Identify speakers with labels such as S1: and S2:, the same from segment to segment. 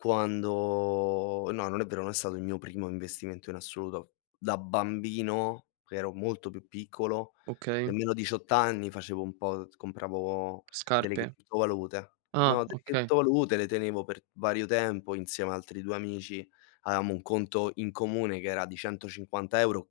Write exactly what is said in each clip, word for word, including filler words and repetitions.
S1: Quando no, non è vero, non è stato il mio primo investimento in assoluto. Da bambino, ero molto più piccolo,
S2: Okay.
S1: nemmeno diciotto anni facevo un po', uhm, compravo delle
S2: Scarpe?
S1: criptovalute. No,
S2: Ah
S1: delle
S2: okay.
S1: criptovalute le tenevo per vario tempo insieme a altri due amici. aveamo un conto in comune, che era di centocinquanta euro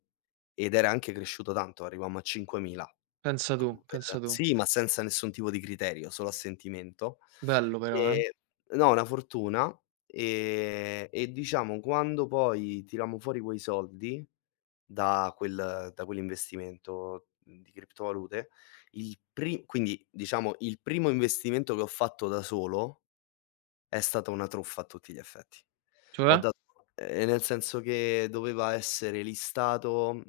S1: ed era anche cresciuto tanto, arrivammo a cinquemila.
S2: Pensa tu,
S1: Con
S2: pensa
S1: quel
S2: tu.
S1: sì, ma senza nessun tipo di criterio, solo a sentimento,
S2: Bello però, eh.
S1: ehm, no, una fortuna, ehm, e diciamo quando poi tirammo fuori quei soldi da quel da quell'investimento di criptovalute, il pri quindi diciamo il primo investimento che ho fatto da solo è stato una truffa a tutti gli effetti. Ho
S2: Cioè?
S1: dat ehm, nel senso che doveva essere listato,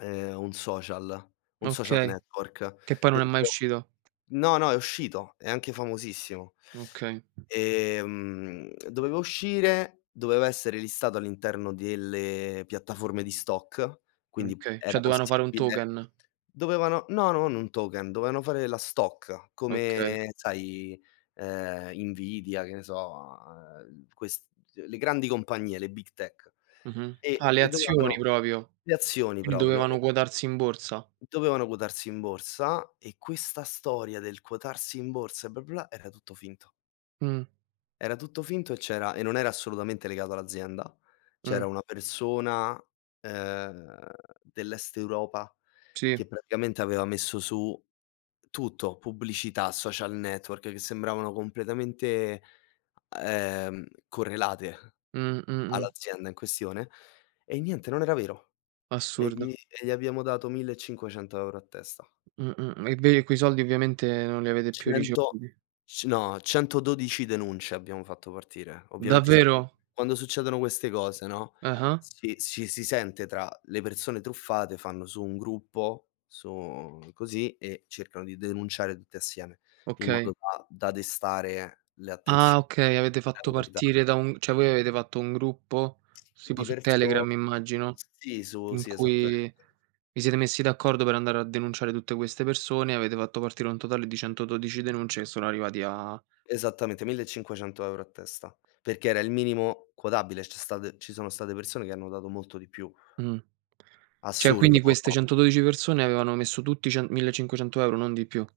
S1: ehm, un social, un social
S2: Okay,
S1: network
S2: che poi non è mai
S1: dentro
S2: uscito.
S1: no, no, è uscito, è anche famosissimo.
S2: Okay.
S1: Ehm, doveva uscire, doveva essere listato all'interno delle piattaforme di stock,
S2: Mh,
S1: quindi
S2: okay,
S1: era
S2: cioè doveano fare un
S1: possibile
S2: token.
S1: dovevano no, non un token, doveano fare la stock
S2: Okay.
S1: come sai, ehm, Nvidia, che ne so, uhm, ehm, ques le grandi compagnie, le big tech.
S2: Mh-mh
S1: E
S2: a le
S1: e
S2: azioni
S1: dovevano
S2: propio,
S1: le azioni
S2: quindi
S1: proprio e
S2: dovevano quotarsi in borsa.
S1: Dovevano quotarsi in borsa e questa storia del quotarsi in borsa e bla, bla, era tutto finto.
S2: Mh.
S1: Era tutto finto e c'era e non era assolutamente legato all'azienda. C'era
S2: Mh.
S1: una persona, ehm, dell'est Europa
S2: Si.
S1: che praticamente aveva messo su tutto, pubblicità, social network, che sembravano completamente, ehm, correlate
S2: Mh, mh-mh.
S1: all'azienda in questione e niente, non era vero. E
S2: Assurdo.
S1: gli e gli abbiamo dato millecinquecento euro a testa.
S2: Mh-mh, mh, e ve e quei soldi ovviamente non li avete più
S1: cento
S2: ricevuti.
S1: c no, centododici denunce abbiamo fatto partire. Ovviamente, sai,
S2: Davvero?
S1: quando succedono queste cose, no,
S2: Ah-ah.
S1: si ci si sente tra le persone truffate, fanno su un gruppo su così e cercano di denunciare tutte assieme in
S2: Okay.
S1: modo da da destare le
S2: Ah
S1: attenzioni
S2: okay, avete
S1: alle
S2: fatto
S1: autorità.
S2: partire da un cioè voi avete fatto un gruppo, tipo
S1: Di
S2: su Telegram
S1: perso
S2: immagino,
S1: sì, su
S2: in
S1: sì,
S2: cui
S1: esattamente.
S2: vi siete messi d'accordo per andare a denunciare tutte queste persone, avete fatto partire un totale di centododici denunce che sono arrivati a
S1: Esattamente, millecinquecento euro a testa, perché era il minimo quotabile. C'è state ci sono state persone che hanno dato molto di più.
S2: Mh. Cioè
S1: Assurdo
S2: quindi queste
S1: [unintelligible]
S2: centododici persone avevano messo tutti cen millecinquecento euro, non di più.